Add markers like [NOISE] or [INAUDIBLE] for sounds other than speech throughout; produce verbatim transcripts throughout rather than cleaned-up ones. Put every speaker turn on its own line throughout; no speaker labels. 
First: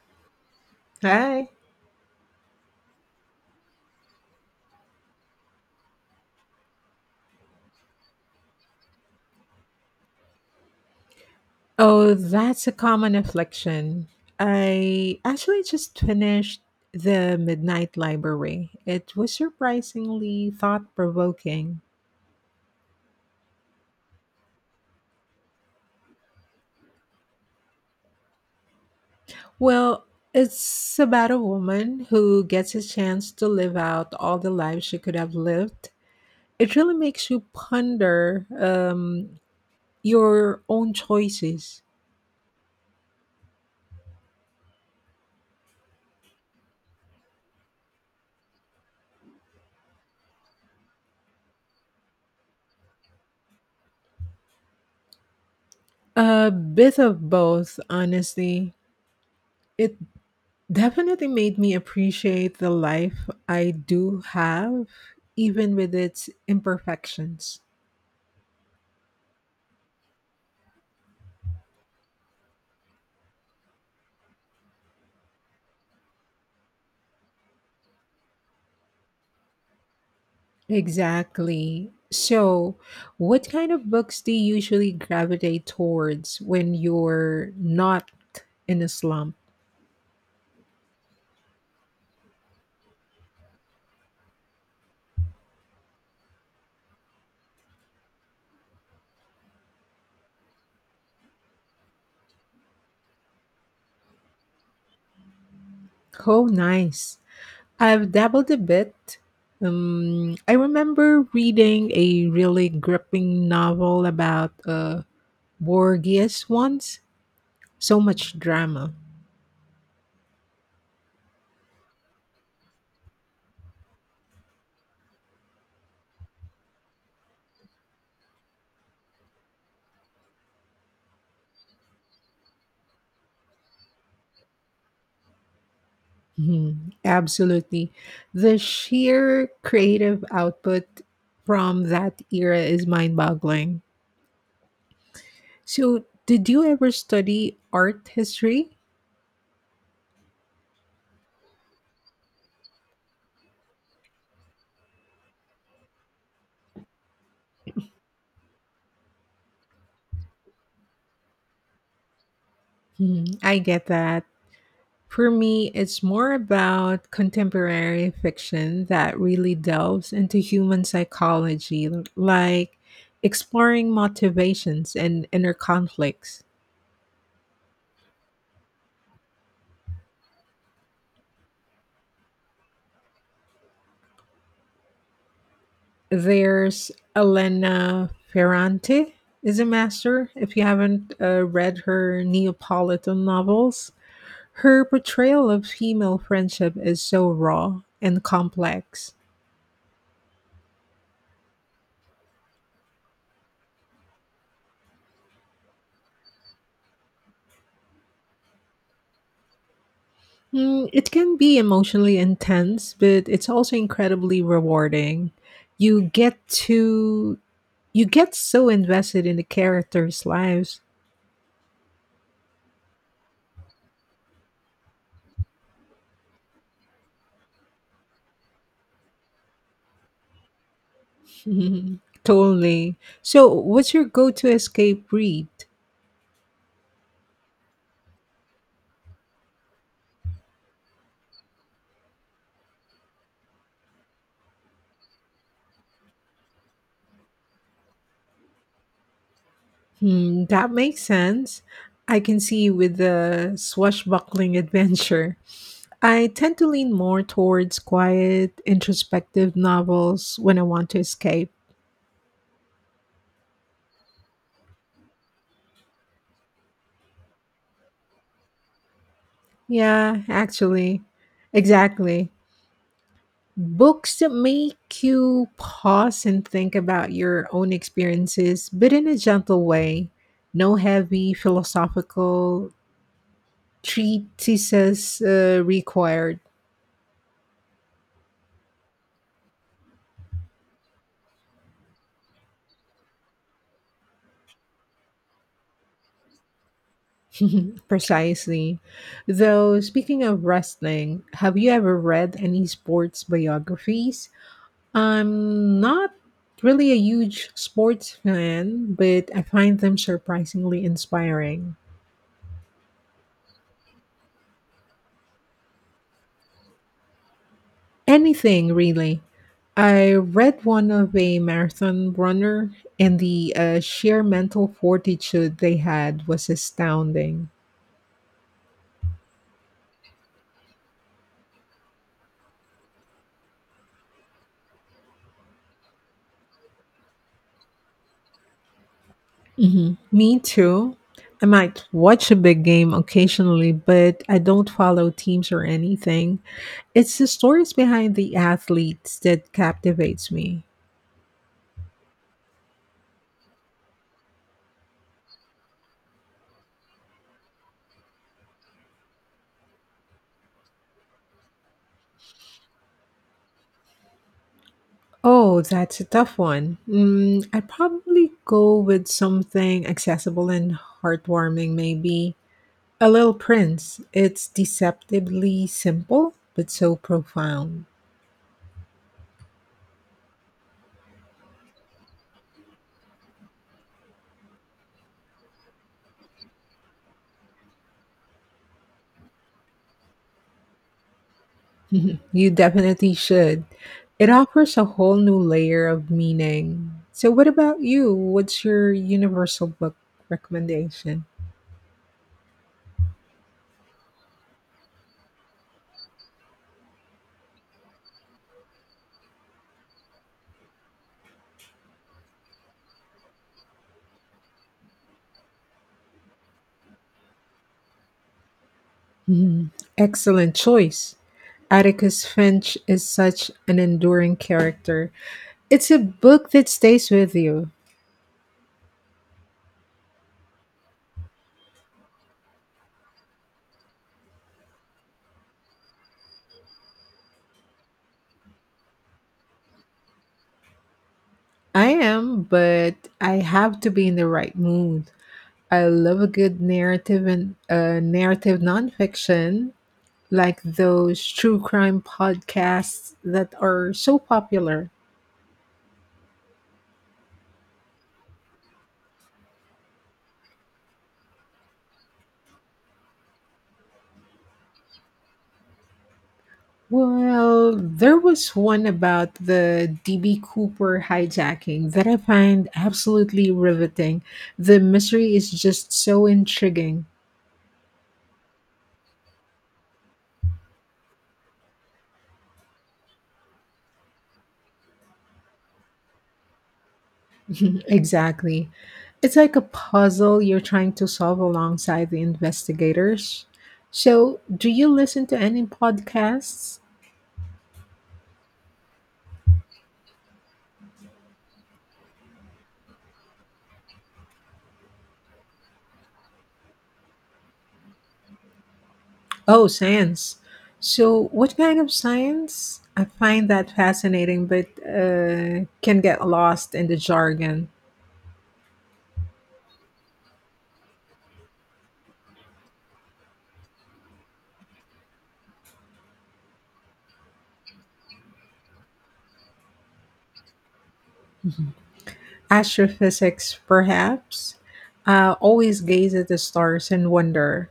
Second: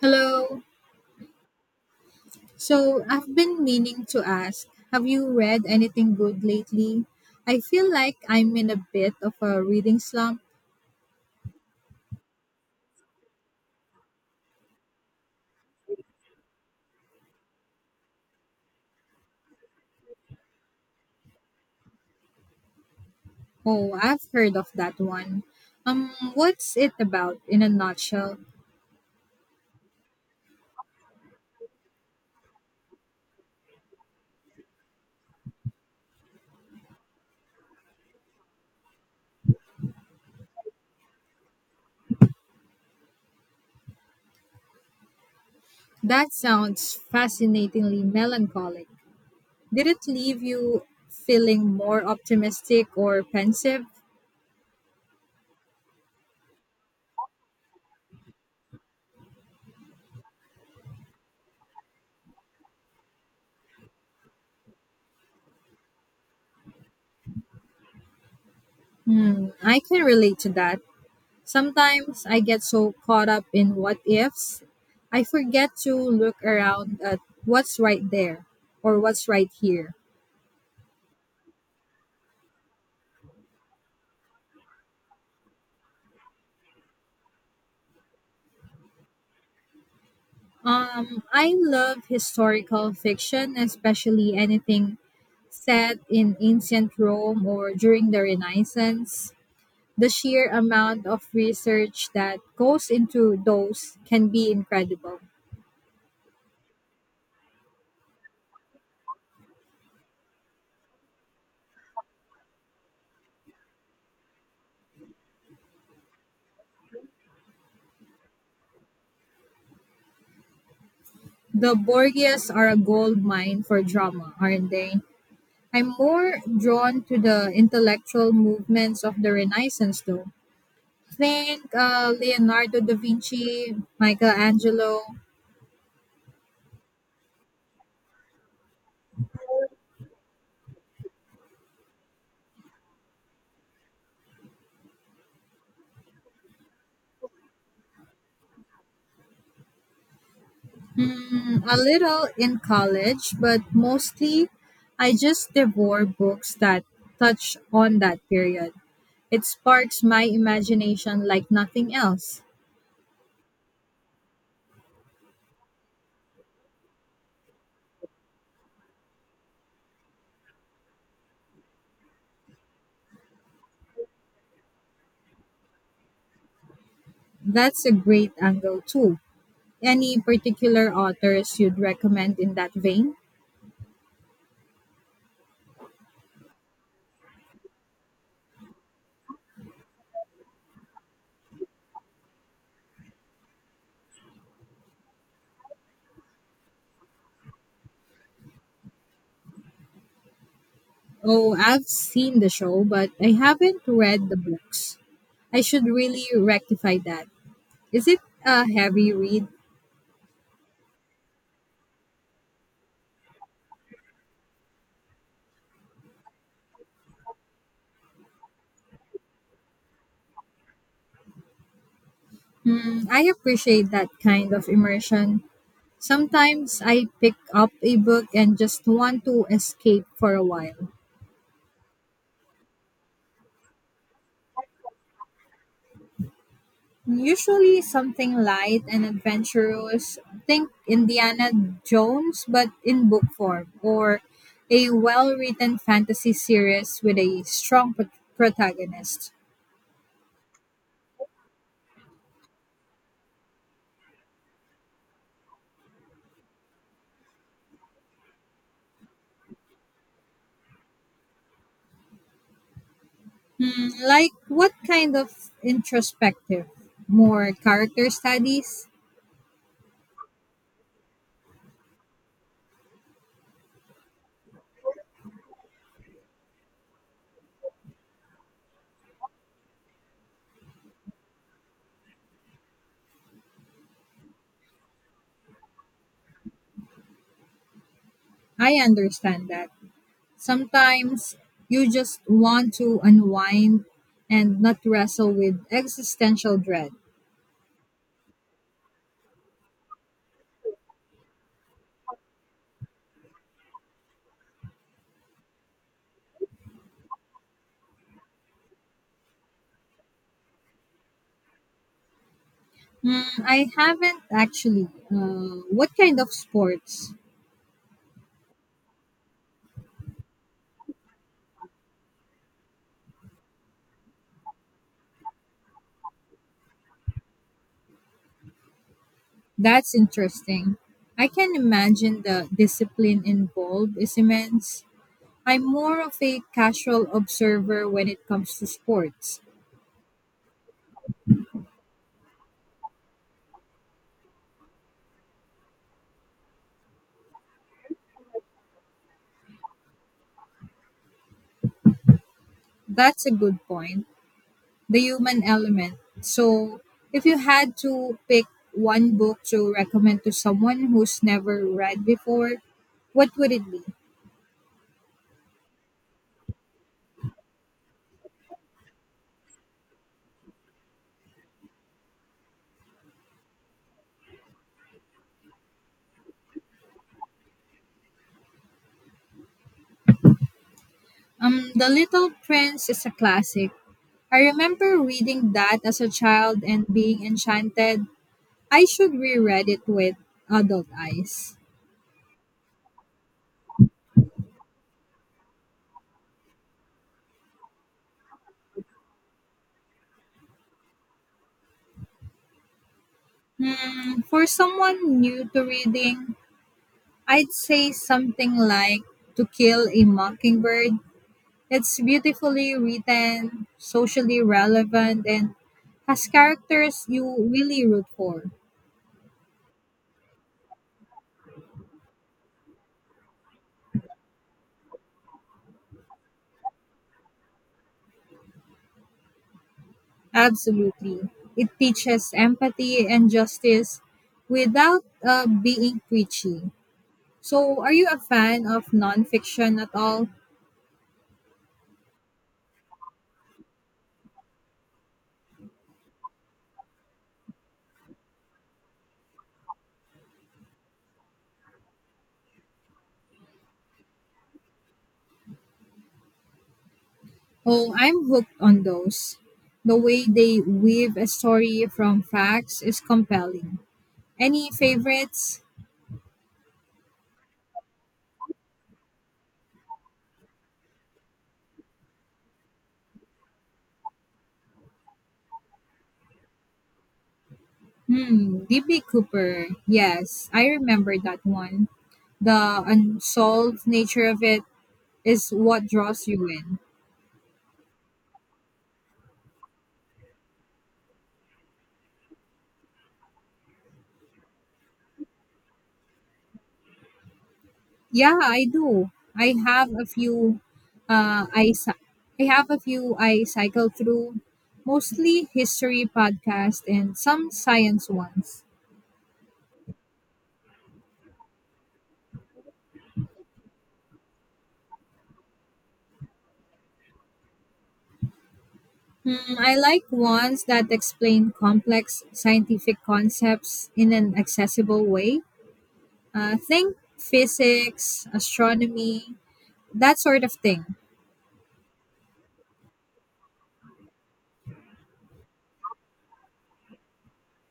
Hello.
Hi.
So I've been meaning to ask, have you read anything good lately? I feel like I'm in a bit of a reading slump.
Oh, that's a common affliction. I actually just finished The Midnight Library. It was surprisingly thought provoking.
Oh, I've heard of that one. Um, what's it about in a nutshell?
Well, it's about a woman who gets a chance to live out all the lives she could have lived. It really makes you ponder um, your own choices.
That sounds fascinatingly melancholic. Did it leave you feeling more optimistic or pensive?
A bit of both, honestly. It definitely made me appreciate the life I do have, even with its imperfections.
Hmm, I can relate to that. Sometimes I get so caught up in what ifs, I forget to look around at what's right there or what's right here.
Exactly. So, what kind of books do you usually gravitate towards when you're not in a slump?
Um, I love historical fiction, especially anything set in ancient Rome or during the Renaissance. The sheer amount of research that goes into those can be incredible.
Oh, nice. I've dabbled a bit. Um, I remember reading a really gripping novel about uh, Borgias once. So much drama.
The Borgias are a gold mine for drama, aren't they? I'm more drawn to the intellectual movements of the Renaissance, though. Think uh, Leonardo da Vinci, Michelangelo,
Mhm. Absolutely. The sheer creative output from that era is mind boggling. So, did you ever study art history?
mm, a little in college, but mostly I just devour books that touch on that period. It sparks my imagination like nothing else.
Mhm. I get that. For me, it's more about contemporary fiction that really delves into human psychology, like exploring motivations and inner conflicts.
That's a great angle, too. Any particular authors you'd recommend in that vein?
There's Elena Ferrante is a master. If you haven't uh, read her Neapolitan novels, her portrayal of female friendship is so raw and complex.
Oh, I've seen the show, but I haven't read the books. I should really rectify that. Is it a heavy read?
Mm, it can be emotionally intense, but it's also incredibly rewarding. You get to you get so invested in the characters' lives.
Hmm, I appreciate that kind of immersion. Sometimes I pick up a book and just want to escape for a while.
[LAUGHS] totally. So, what's your go-to escape read?
Usually something light and adventurous. Think Indiana Jones, but in book form, or a well written fantasy series with a strong pro- protagonist.
Hmm, that makes sense. I can see with the swashbuckling [LAUGHS] adventure. I tend to lean more towards quiet, introspective novels when I want to escape.
Hmm, like what kind of introspective? More character studies?
Yeah, actually. Exactly. Books that make you pause and think about your own experiences, but in a gentle way. No heavy philosophical treatises uh, required.
I understand that. Sometimes you just want to unwind and not wrestle with existential dread.
Precisely. Though, speaking of wrestling, have you ever read any sports biographies? I'm not really a huge sports fan, but I find them surprisingly inspiring.
Hmm, I haven't actually. Uh, what kind of sports?
Anything, really. I read one of a marathon runner, and the uh, sheer mental fortitude they had was astounding.
That's interesting. I can imagine the discipline involved is immense. I'm more of a casual observer when it comes to sports.
hmm Me too. I might watch a big game occasionally, but I don't follow teams or anything. It's the stories behind the athletes that captivates me.
That's a good point. The human element. So, if you had to pick one book to recommend to someone who's never read before, what would it be?
Oh, that's a tough one. Mm, I'd probably go with something accessible and heartwarming, maybe. A Little Prince. It's deceptively simple, but so profound.
Um, The Little Prince is a classic. I remember reading that as a child and being enchanted. I should reread it with adult eyes.
Mhm. You definitely should. It offers a whole new layer of meaning. So, what about you? What's your universal book recommendation?
Hmm, for someone new to reading, I'd say something like To Kill a Mockingbird. It's beautifully written, socially relevant, and has characters you really root for.
Mhm. Excellent choice. Atticus Finch is such an enduring character. It's a book that stays with you.
Absolutely. It teaches empathy and justice without uh, being preachy. So, are you a fan of nonfiction at all?
I am, but I have to be in the right mood. I love a good narrative and uh, narrative nonfiction like those true crime podcasts that are so popular.
Oh, I'm hooked on those. The way they weave a story from facts is compelling. Any favorites?
Well, there was one about the D B Cooper hijacking that I find absolutely riveting. The mystery is just so intriguing.
Hmm, D B. Cooper. Yes, I remember that one. The unsolved nature of it is what draws you in.
Exactly. It's like a puzzle you're trying to solve alongside the investigators. So, do you listen to any podcasts?
Yeah, I do. I have a few. Uh, I cy- I have a few I cycle through, mostly history podcasts and some science ones.
Oh, science. So, what kind of science? I find that fascinating, but uh, can get lost in the jargon.
Hmm, I like ones that explain complex scientific concepts in an accessible way. Uh, think physics, astronomy, that sort of thing.
Astrophysics, perhaps. I always gaze at the stars and wonder.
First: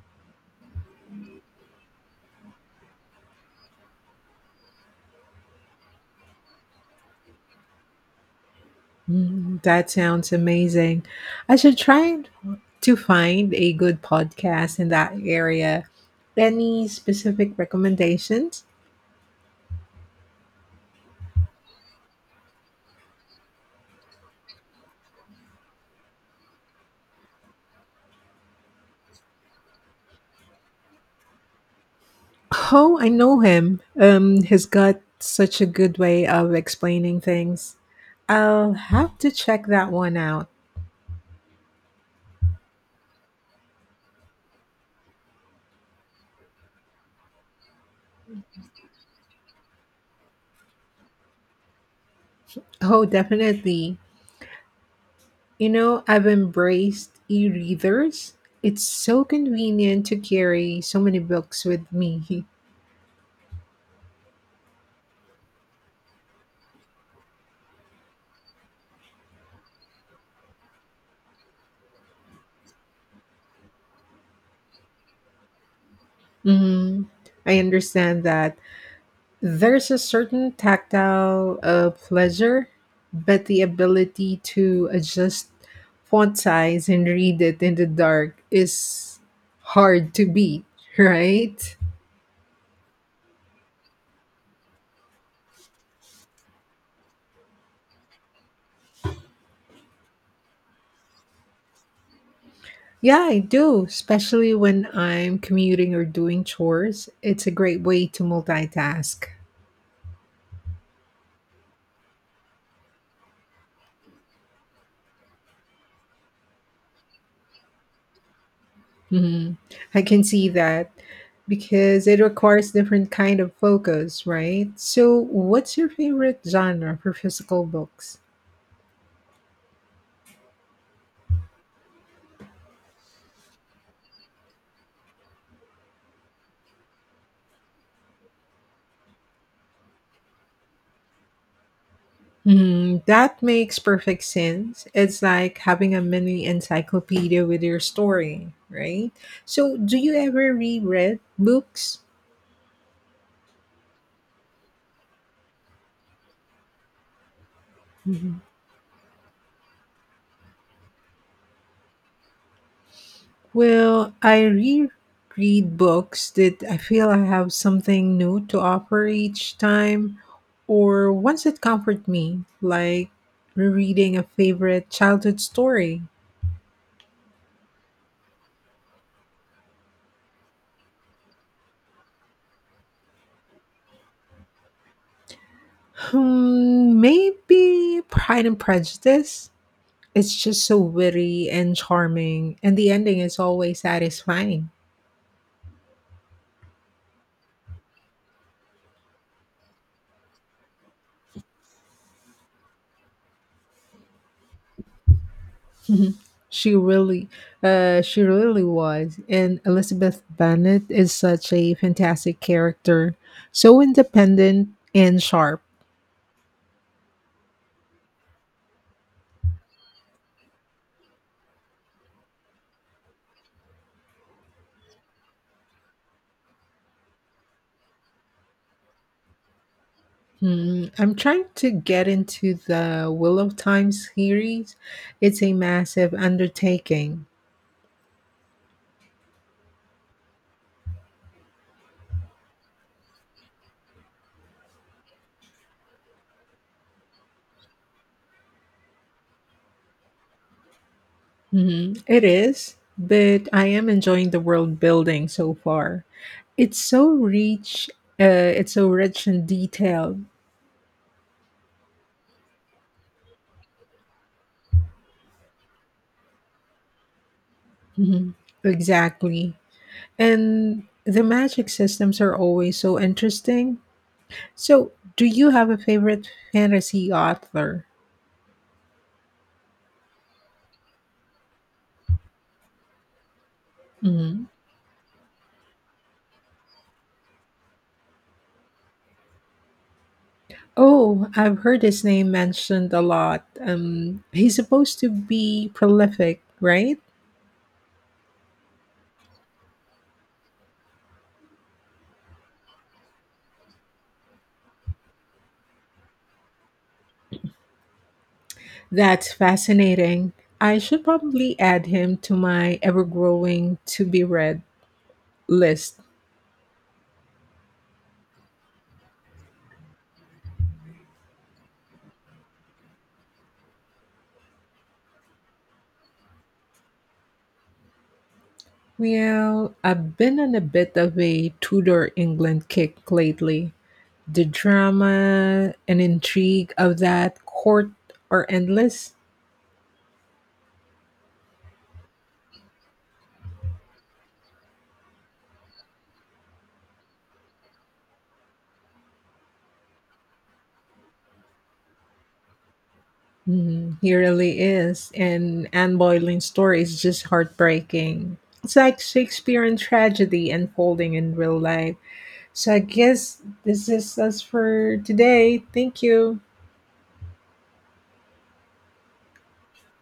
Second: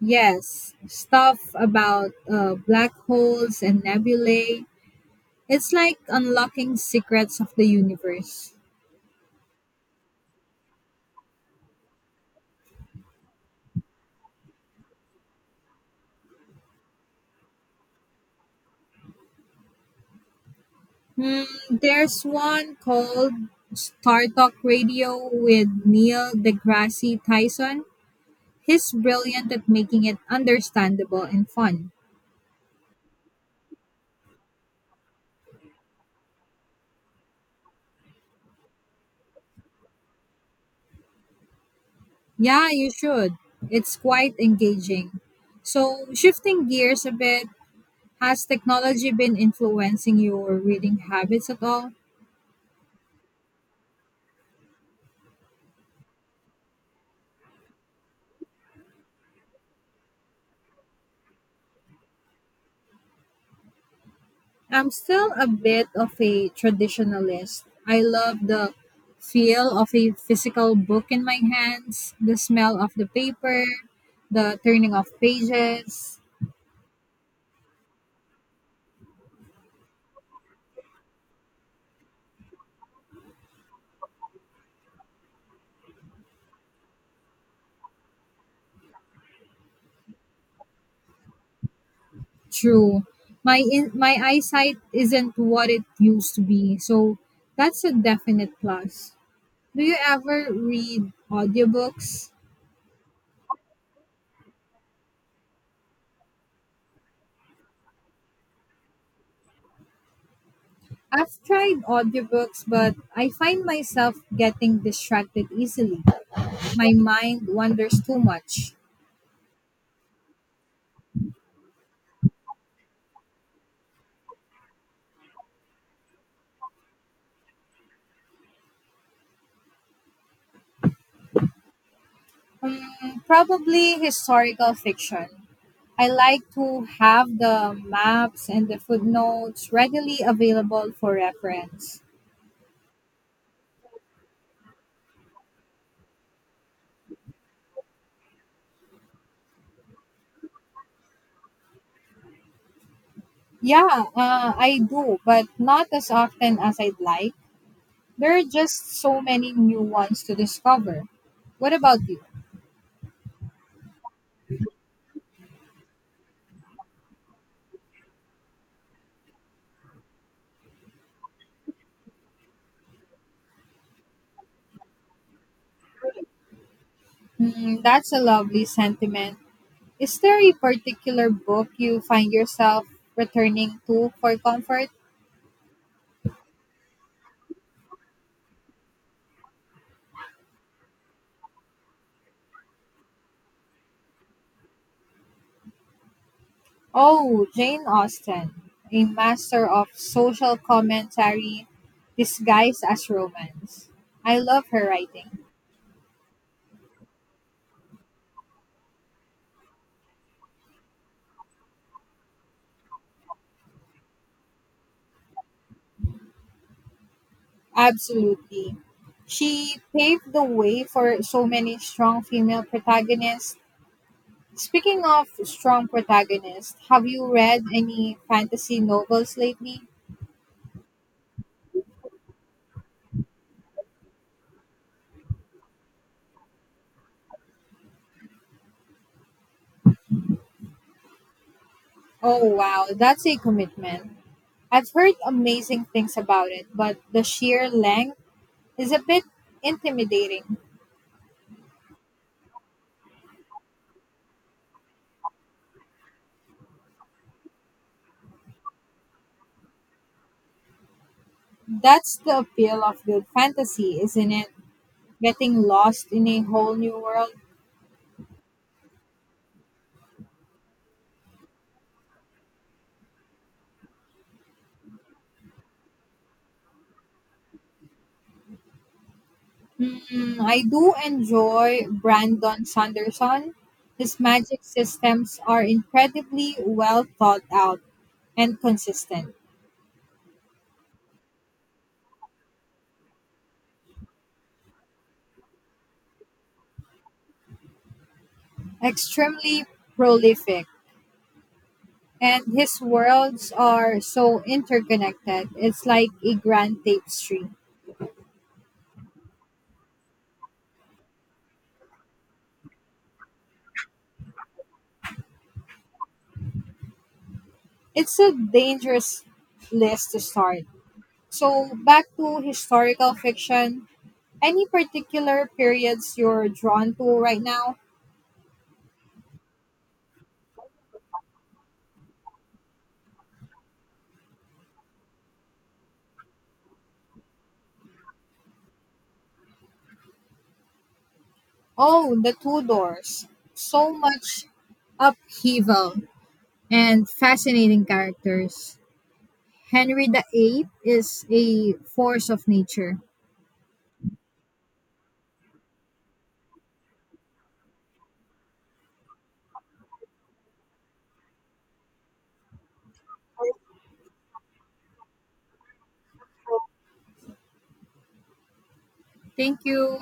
Yes, stuff about uh, black holes and nebulae. It's like unlocking secrets of the universe.
Mm, that sounds amazing. I should try to find a good podcast in that area. Any specific recommendations?
Hmm, there's one called Star Talk Radio with Neil deGrasse Tyson. He's brilliant at making it understandable and fun.
Oh, I know him. Um, he's got such a good way of explaining things. I'll have to check that one out.
Yeah, you should. It's quite engaging. So, shifting gears a bit, has technology been influencing your reading habits at all?
Oh, definitely. You know, I've embraced e-readers. It's so convenient to carry so many books with me. [LAUGHS]
I'm still a bit of a traditionalist. I love the feel of a physical book in my hands, the smell of the paper, the turning of pages.
hmm I understand that. There's a certain tactile uh, pleasure, but the ability to adjust font size and read it in the dark is hard to beat, [LAUGHS] right?
True. My in, my eyesight isn't what it used to be, so that's a definite plus. Do you ever read audiobooks?
Yeah, I do, especially when I'm commuting or doing chores. It's a great way to multitask.
I've tried audiobooks, but I find myself getting distracted easily. My mind wanders too much.
Mhm. I can see that because it requires different kind of focus, right? So, what's your favorite genre for physical books?
Mm, probably historical fiction. I like to have the maps and the footnotes readily available for reference.
Mhm, that makes perfect sense. It's like having a mini encyclopedia with your story, right? So, do you ever reread books?
Yeah, uh, I do, but not as often as I'd like. There
Mhm.
are just so many new ones to discover. What about you?
Well, I reread books that I feel I have something new to offer each time, or ones that comfort me, like rereading a favorite childhood story.
Mm, that's a lovely sentiment. Is there a particular book you find yourself returning to for comfort?
Hmm, maybe Pride and Prejudice. It's just so witty and charming, and the ending is always satisfying.
Oh, Jane Austen, a master of social commentary disguised as romance. I love her writing.
[LAUGHS] she really, uh, she really was. And Elizabeth Bennet is such a fantastic character, so independent and sharp.
Absolutely. She paved the way for so many strong female protagonists. Speaking of strong protagonists, have you read any fantasy novels lately?
Hmm, I'm trying to get into the Will of Time series. It's a massive undertaking.
Oh, wow, that's a commitment. I've heard amazing things about it, but the sheer length is a bit intimidating.
Mhm. It is, but I am enjoying the world building so far. It's so rich. Uh, it's so rich in detail.
That's the appeal of good fantasy, isn't it? Getting lost in a whole new world.
Mhm. Exactly, and the magic systems are always so interesting. So, do you have a favorite fantasy author?
Hmm, I do enjoy Brandon Sanderson. His
Mhm.
magic systems are incredibly well thought out and consistent,
Oh, I've heard his name mentioned a lot. Um, he's supposed to be prolific, right?
extremely prolific, and his worlds are so interconnected. It's like a grand tapestry.
That's fascinating. I should probably add him to my ever growing to be read list.
It's a dangerous list to start. So, back to historical fiction. Any particular periods you're drawn to right now?
Well, I've been on a bit of a Tudor England kick lately. The drama and intrigue of that court are endless.
Oh, the Tudors. So much upheaval and fascinating characters. Henry the Eighth is a force of nature.
Mhm, he really is. And Anne Boleyn's story is just heartbreaking. It's like Shakespearean tragedy unfolding in real life. So I guess this is us for today. Thank you.
Thank you.